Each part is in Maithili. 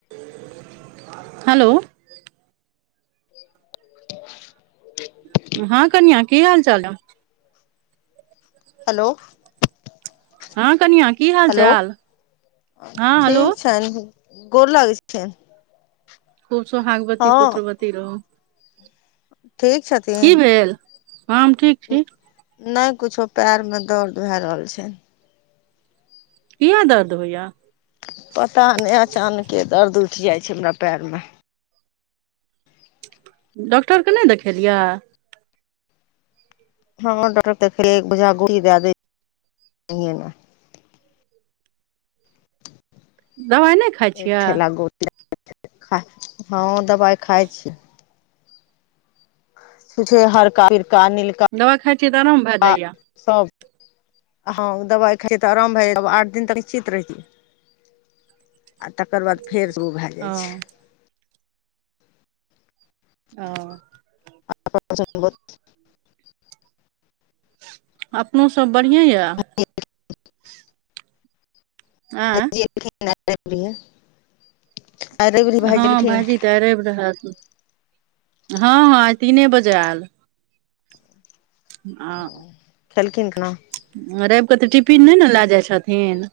[unintelligible] हेलो [unintelligible] हँ कनियाँ की हाल चाल अय? [inaudible] हेलो [inaudible] हँ कनिया की [inaudible] हाल हेलो चाल हँ [inaudible] हेलो ठीक छैन। गोर लागै छियैन खूब सोहागवती पुत्रवती रहु ठीक [inaudible] की छथिन भेल? हम ठीक छी। नै कुछो पैर में दर्द भै रहल छै। किया दर्द होइए पता नै अचानकेँ दर्द उठि जाइ छै हमरा पैर में। डॉक्टर केँ नै देखेलियै हँ डॉक्टर देख [unintelligible] फेर एक बोझा गोली दै दय [unintelligible] मे दवाइ नै एक थैला गो [unintelligible] हँ दबाइ खाइ छीयै जे हरका पिरका नील दवाइ खाइ छियै तऽ आराम भै जाइय सभ [inaudible] हँ दबाइ खाइ छीयै तऽ आराम भै जाइ य आठ दिन तक निश्चित रहय छीयै। [inaudible] आ तकर बाद फेर स ओ उ भै जाइ छै। अ [unintelligible] अपनो सब बढ़ियाँ यऽ [unintelligible] आँय [unintelligible] रवि भाय हँ गेलखिन भाईजी तऽ रैब रहत हऽ हऽ तीने बजे आल [unintelligible] खेलकीन खना रैब कऽ तऽ टिपिन नै न लए जाय छथिन।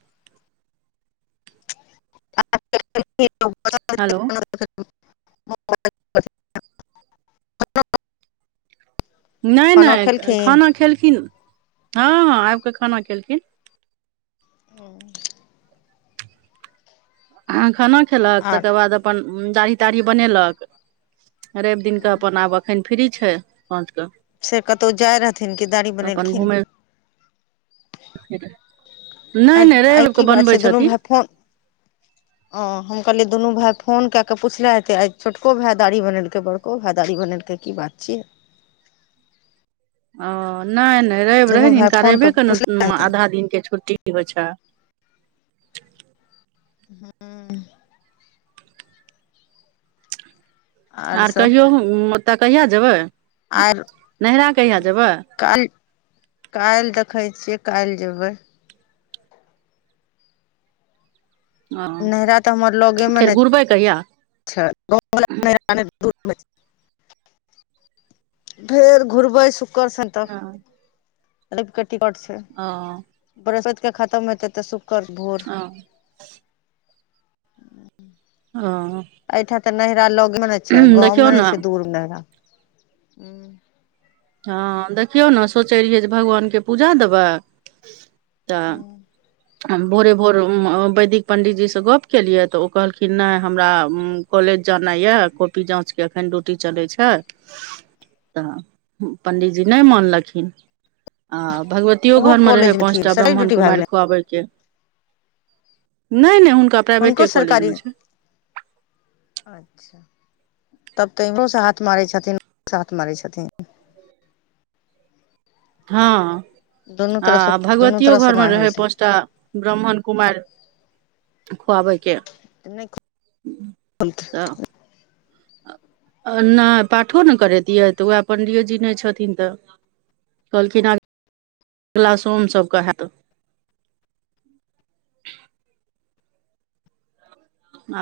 [unintelligible] हेलो [unintelligible] नै खाना नै खेलखिन खाना खेलखिन हँ हँ आइबक खाना खेलखिन [unintelligible] अहाँ खाना खेल कऽ आ तकर बाद अपन दाढ़ी ताढ़ी बनेलक रैव दिन कऽ अपन आब एखन फ्री छैय साँझ कऽ से कतौ जाय रहथिन कि दाढ़ी बनेलखिन घुमै फिरै नहि आइ नहि आइ रवि की कऽ बात बनबै छैय दुनू छथिन भाय फोन [inaudible] हँ हम कहलियै दुनू भाय फोन कय कऽ पुछले हेतय आइ छोटको भाय दाढ़ी बनेलकै बड़ को भाय दाढ़ी बनेलकै की बात छियै हँ नै नै रैव रहै दुनू न भाय हिनका फोन पर रैबे कऽ पुछले न हेथिन आधा दिन केँ छुट्टी होय छै [unintelligible] आर कहियो ओतऽ कहिया जेबै आर नैहरा कहिया जेबै काल्हि काल्हि देखै छियै काल्हि जेबै नैहरा तऽ हमर लगे मे एबै कहिया [unintelligible] [unintelligible] फेर घुरबै शुक कर ओ सेंटर एकटा टिकट छैय ओ बृहस्पैत के खतम हेतै तऽ शुकर बुध [unintelligible] हँऽ अहिठां तऽ नैहरा लगे मे छैय गाँव मे ने छैय दूर नैहरा हँ देखियौ ने सोचै रहियै जे भगवानके पूजा देबै तऽ तहन भोरे भोर उ वैदिक पण्डीजीसँ गप्प केलियै तऽ ओ कहलखिन नहि हमरा कॉलेज जानाय यऽ कॉपी जाँचके एखन ड्यूटी चलै छैय तऽ पण्डीजी नहि मानलखिन आ भगवत तीयो ओहो घर मे रहै कॉलेज पाँच थिन टा सरकारी ब्राह्मण ड्यूटी भए कुमारि गेलै खुआबय के नहि नहि हुनका हुनको प्राइवेटे सरकारी कॉलेजमे छै अच्छ तब तऽ इम्हरो से हाथ मारै छथिन्ह ओम्हरो से हाथ मारै छथिन्ह हँ दुनू आ तरफ से दुनू भगवतियो तरफ से घरमे माय होइ रहै छै पाँच टा ब्राह्मण कुमारि--खुआबैके नहि [unintelligible] ओ नहि पाठो ने करैतियै तऽ वैह पण्डियो जी नहि छथिन्ह तऽ कहलखिन आब--अगिला सोम सबके हैत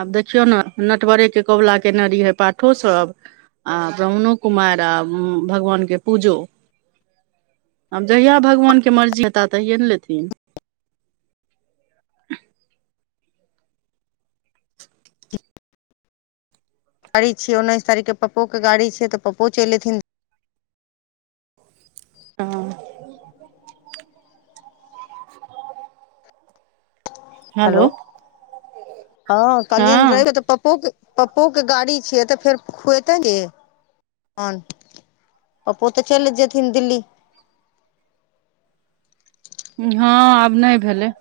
आब देखियौ ने नटवरेके कबुला केने रहियै पाठो सभ आ ब्राह्मणो कुमारि आ भगवानके पूजो आब जहिया भगवानके मर्जी हेताह तहिये नऽ लेथिन गाड़ी छिय। उन्ैसारीख के पप्पो के गाड़ी छै। तऽ पप्पो चल एेथिन। हँ। हेलो। हँ कहलिएण रेव हँ कऽ तऽ पपो कऽ पप्पोके गाड़ी छियै। तऽ फेर खुेते गेन पपो तऽ चलि जेथिन दिल्ली हँ आब नहि भेलै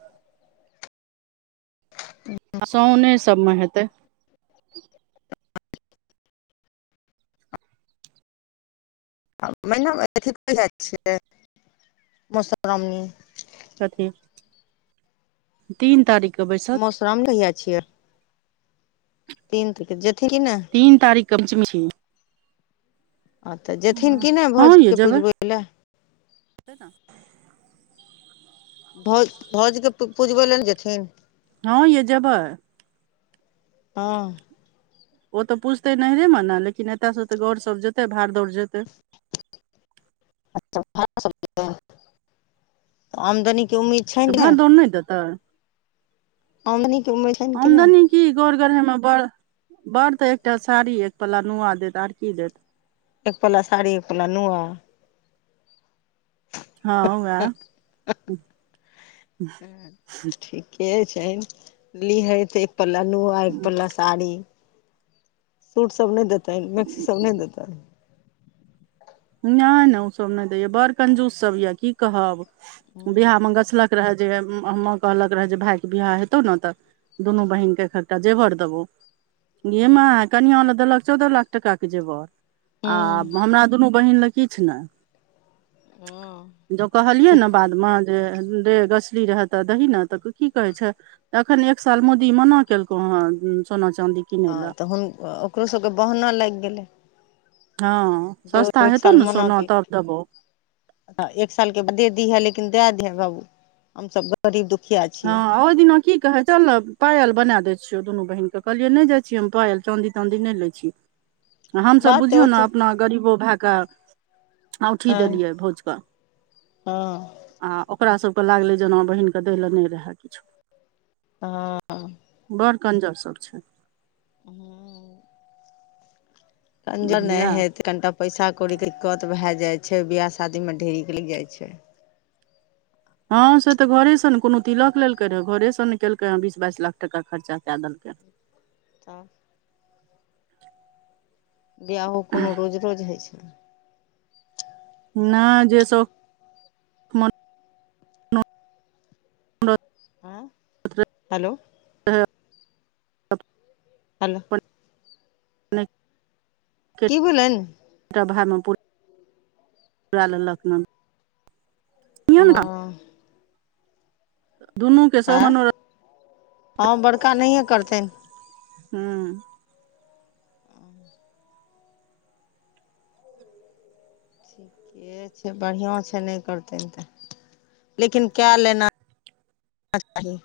आ साउने सबमे हेतै आ महिना मे तऽ ठीक बुझाय छैय मोसरामनी कथी--तीन तारीख के बैसक गाम नहि जाय छियै तीन तिक जेथिन कि नहि। तीन तारीखके प्चम छै। आ तऽ जेथिन किी नहि हँ यै भौजके जेबै पुजबै लए। [unintelligible] भौज भौजके पुजबै लए ने जेथिन। हँ ये जेबै। हँ। ओ तऽ पुछतै नहिैरेमे नऽ लेकिन एतयसँ तऽ गौरसभ जेतै भाड़ दौड़ जेतै। [unintelligible] तऽ आमदनी के उम्मीद तऽ छनि ने भाड़ दौड़ नहि देतै। आमानि के उमैनि कि नहि आमदनी की गोर गढ़े मे बड़ बड़ तऽ एकटा साड़ी एक पला नुआ देत आर की देत। एक पालला साड़ी एक पालला नुआ हँ उहाय ठिके छै लिहेत। एक पला नुआ एक पला साड़ी। सूट सब नहि देताै। मैक्सी सब नहि देताै। नहि नहि ओ सब नहि दय या बड़ कंजूस सब ये की कहब बिियह हँ मे गछल। रह जे हमाँ कहलक रहए जे भायके बिियाह हेतौ नऽ तऽ दुनू बहिीनके एक एकटा जेवर देबौ। गेमे कनिआँ लए देलक चौदह लाख टाके जेवर आ हमरा दुनू बहिन लऽ किछ नहि जब कहलिए नऽ बाद में जे गछली रह तऽ दही न तऽ की कहे छै। एखन एक साल मोदी मना केलकौ हँ सोना चाँदी हँ किनै लए तऽु ओकरो सभके बहना लागि गेलै। हँ जे ओ सस्ता एक हेतौ साल ने सोना तब देबौ। ऽ एक साल के बाद दे दी है। लेकिन दए द है। बाबू हमस गरीब दुखिया छै। हँ ओहो दिना की कहै चल पायल बना दै छियौ। दुनू बहिनके कहलियै नहि जाइ छियै। हम पायल चाँदी ताँदी नहि लै छी। [unintelligible] हमसभ बात बुझियौ नऽ ओते अपना गरीबो भएके। औठी हँ देलियै भोजके। हँ आ ओकरासभके लागलै जेना बहिीनकेँ दै लऽ नहि रहय किछो। हँ बड़ कंजर सब छै। [inaudible] [unintelligible] बुझलियै पैसा कौड़ीके दिक्कत भए जाइ छै। बिआह शादीमे ढेर लागि जाइ छै। हँ से तऽ घरे से ने कोनो तिलक लेलकै रहे घरे स ने केलकै हँ बीस बाइस लाख टका खर्चा कए देलकै। [unintelligible] [inaudible] बियाहो कोनो रोज रोज होइ छै ना जेसो [unintelligible] आँ रहै हेलो। [unintelligible] हेलो। की भेलनि [unintelligible] एकटा भाइमे पू [unintelligible] पूरा लेलक हन हँ दुनू के सब एअ मनोरथ हँ बड़का नहिए करथिन हू ठीके छै बढ़िआँ छै नइ करतै तऽ लेकिन कए लेना चाही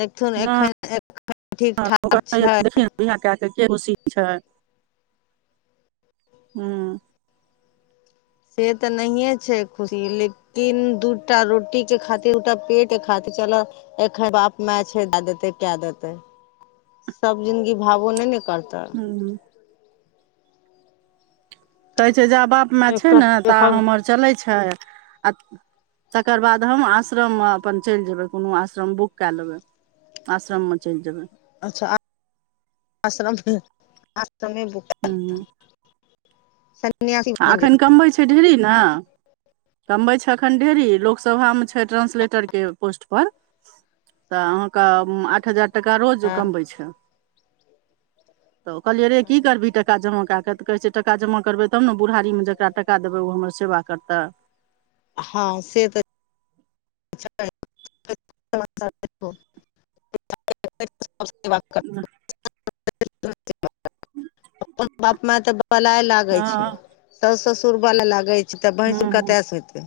देखथुन नहि एखन एखन ठीक ठाक छै बिहा कए कऽ के खुशी छै हू से तऽ नहिए छै खुशी लेकिन तीन दूटा रोटी के खातिर दूटा पेट के खातिर चलऽ एखन बाप माय छै देऽ देते केऽ देते सब जिंदगी भावो नय नऽ करतै हू कहै छै जा बाप माय छै नऽ ता हमर चलैत छै आ तकर बाद हम आश्रम मऽ अपन चैल जेबै कोनो आश्रम बुक केऽ लेबै आश्रममे चैल जेबै अच्छाश्रम आश्र [unintelligible] हू सन्यासी [unintelligible] आ अखन कमबै छै ढिरी नऽ कमबै छै अखन ढेरी लोकसभामे छै ट्रानंसलेटरके पोस्टपर तऽ अहाँके आठ हजार टाका रोज ओ हँ कमबै छै तऽ कहलियै रे की करबी टाका जमा कए क तऽ कहै छै टाका जमा करबै तब नऽ बुढ़ारीमे जकरा टाका देबै ओ हमरा सेवा करतै हँ से तऽ [unintelligible] [unintelligible] [unintelligible] अपन बाप माय तऽ बलाय लागै छै हूँ साउस ससुर बलाय लागै छै तऽ भैंसु हूँ कतयसँ होयतै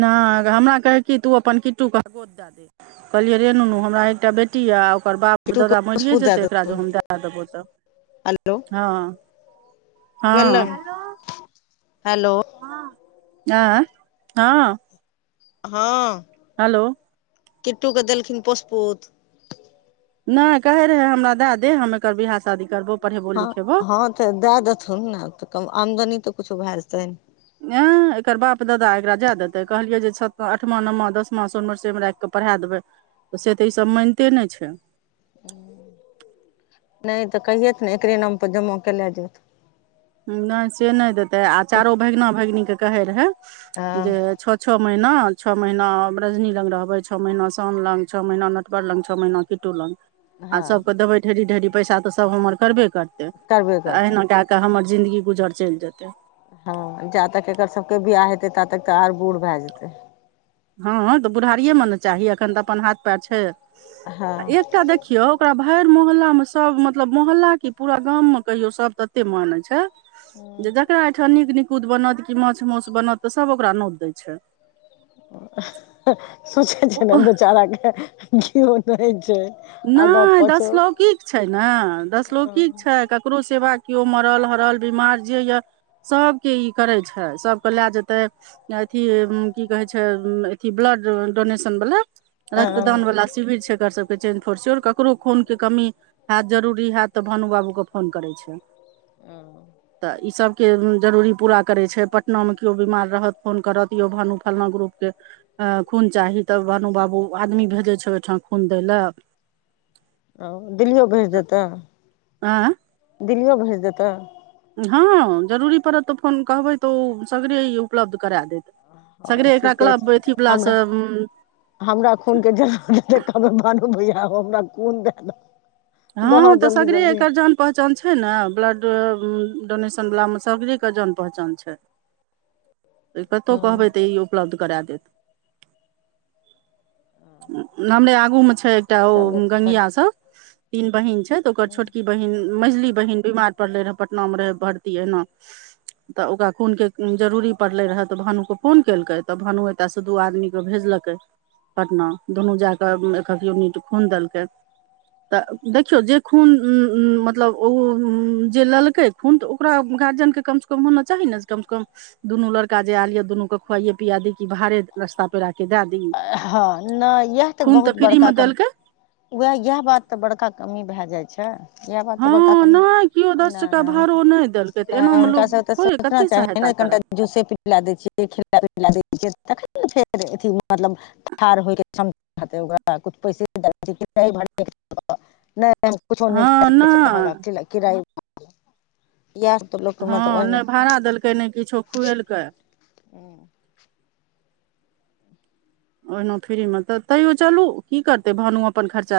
नय हमरा कहै कि तऽ ओ अपन किट्टूके गोद द दे कहलियै रे नुनु हमरा एकटा बेटी याऽ आ ओकर बाप टुटू के दादा पोसपू मरियए दए जेतै एकरा देतौ जे हम दए देबौ तऽ हेलो हँ गेलै हँ हेलो हँ एऽ हँ हँ हेलो किट्टूके देलखिन पोसपूत नइ कहै रहै हमरा दए दे हम एकर बियाह शादी करबौ पढ़ेबो हँ लिखेबो हँ तऽ दए देथुन नऽ तऽ आमदनी तऽ कुछो भए जेतैन ए एकर बाप दादा एकरा जाय देते कहलियै जे छ आठमा नवमा दसमा सोनमवरसे में राइख के पढ़ा देबै तऽ से तऽ ई सब मानिते नय छै नहि तऽ कहियेथ ने एकरे नाम पर जमा केलाय जाइत नहि से नहि देतै आ चारो भगिना भगिनीके कहे रहै हँ जे छः छः महिना छः महिना रजनी लंग रहबै छः महिना शाम लग छः महिना नटवर लग छः महीना किटुलंग आ हँ सबके देबै ढेरी ढेरी पैसा तऽ सभ हमर करबे करतै करबे तऽ करतै अहिना कए कऽ हमर जिन्दगी गुजर चैल जेतै हँ जा तक एकर सबके बियाह हेतै ता तक तऽ आओर बूढ़ भए जेतै हँ हँ तऽ बुढ़ारिए मऽ नऽ चाही अखन तऽ अपन हाथ पैर छै आ हँ एकटा देखियौ ओकरा भैर मोहल्ला में सब मतलब मोहल्ला की पूरा गाम में कहियो सब तत्ते माने छै जे जकरा एहिठाम नीक निकुत बनत कि माछ माौस बनत तऽ सब ओकरा नौत दै छै सोचै छै ने बेचारा कऽ कियो नहि छै आगाँ नहि दस पाछो लौकिक छै नहि दस अ लोकिक छै ककरो सेवा कियो मरल हरल बिमार जे यए सबके ई करै छै सबके लाए जेतै अथी की कहै छै अथी ब्लड डोनेशन बला रक्तदान वाला शिविर छै एककर सब कऽ पिरचुन फुरचुन‌ ककरो खून कऽ कमी हाएत जरूरी हाएत तऽ भानु बाबू के फोन करे छै [inaudible] तऽ ई सबके जरूरी पूरा करै छै पटनामे कियो बिमार रहत फोन करत यौ भानू फलना ग्रुपके अ खून चाही तऽ भानू बाबू आदमी भेजै छै ओयठा खून दैले औ दिल्लियो भेज देतऽ आँय दिल्लियो भेज देतऽ ह जरूरी पड़त तऽ फोन कहबै तऽ ओ सगरे ई उपलब्ध करा देत सगरे हँ एकरा ठीके छै क्लब अथि बला हमरा सऽ हमरा खून कऽ जरूर कहबै मानू भैया हो हमरा खून दाए द हऽ तऽ सगरे एकर जान पहचान छै ने ब्लड डो डोनेशन बला मऽ सगरे के जान पहचान छै [inaudible] तऽ कतहु कहबै तऽ ई उपलब्ध कराए देत हमरे आगू मे छै एकटा ओ चलू गंगिया सब तीन बहिन छै तऽ ओकर छोटकी बहिन मझली बहिन बीमार पड़ले रहै पटना मऽ रहै भर्ती एना तऽ ओकरा खूनके जरूरी पड़लै रहए तऽ भानु कऽ फोन केलकै तऽ भानु एतयसँ दू आदमीके भेजलकै पटना दुनू जा कऽ एखक यूनिट खुन देलकै तऽ देखियौ जे खून मतलब उ जे लेलकै खून तऽ ओकरा गारजन कऽ कमसँ कम होना चाही नहि जे कम से कम दुनू लड़का जे आएल ये दुनू के खुवाये पियाए दी की भारे रस्ता पेरा के दाए दि हँ नहि इएह खून तऽ बहुत फ्री बड़का मे कम देलकै उएह इएह बात तऽ बड़का कमी भाए जाय छै इएह बात तऽ हँ बड़का कमी नहि केओ दस टका नहि हुनका भाड़ो नहि देलकै तऽ नहि एनामे हुनका लोक से तऽ थोड़े सोचना कते चाही सहायता ने कनिटा करत जूसे पि खिला दै छियै खिला पिलाए दै छियै तखन नऽ फेर अथी मतलब ढार होइके क्षमता हतै ओकरा कुछ पैसे दऽ नहि हम कुछो नहि हँ देय सकै छी अहाँ नहि लंग कि किराय याह सब तऽ लोक मत ओएहना तऽ नहि किछो खुएलकै [inaudible] ओहिना फ्री मे तऽ तैयो चलू की करतै भानु अपन खर्चा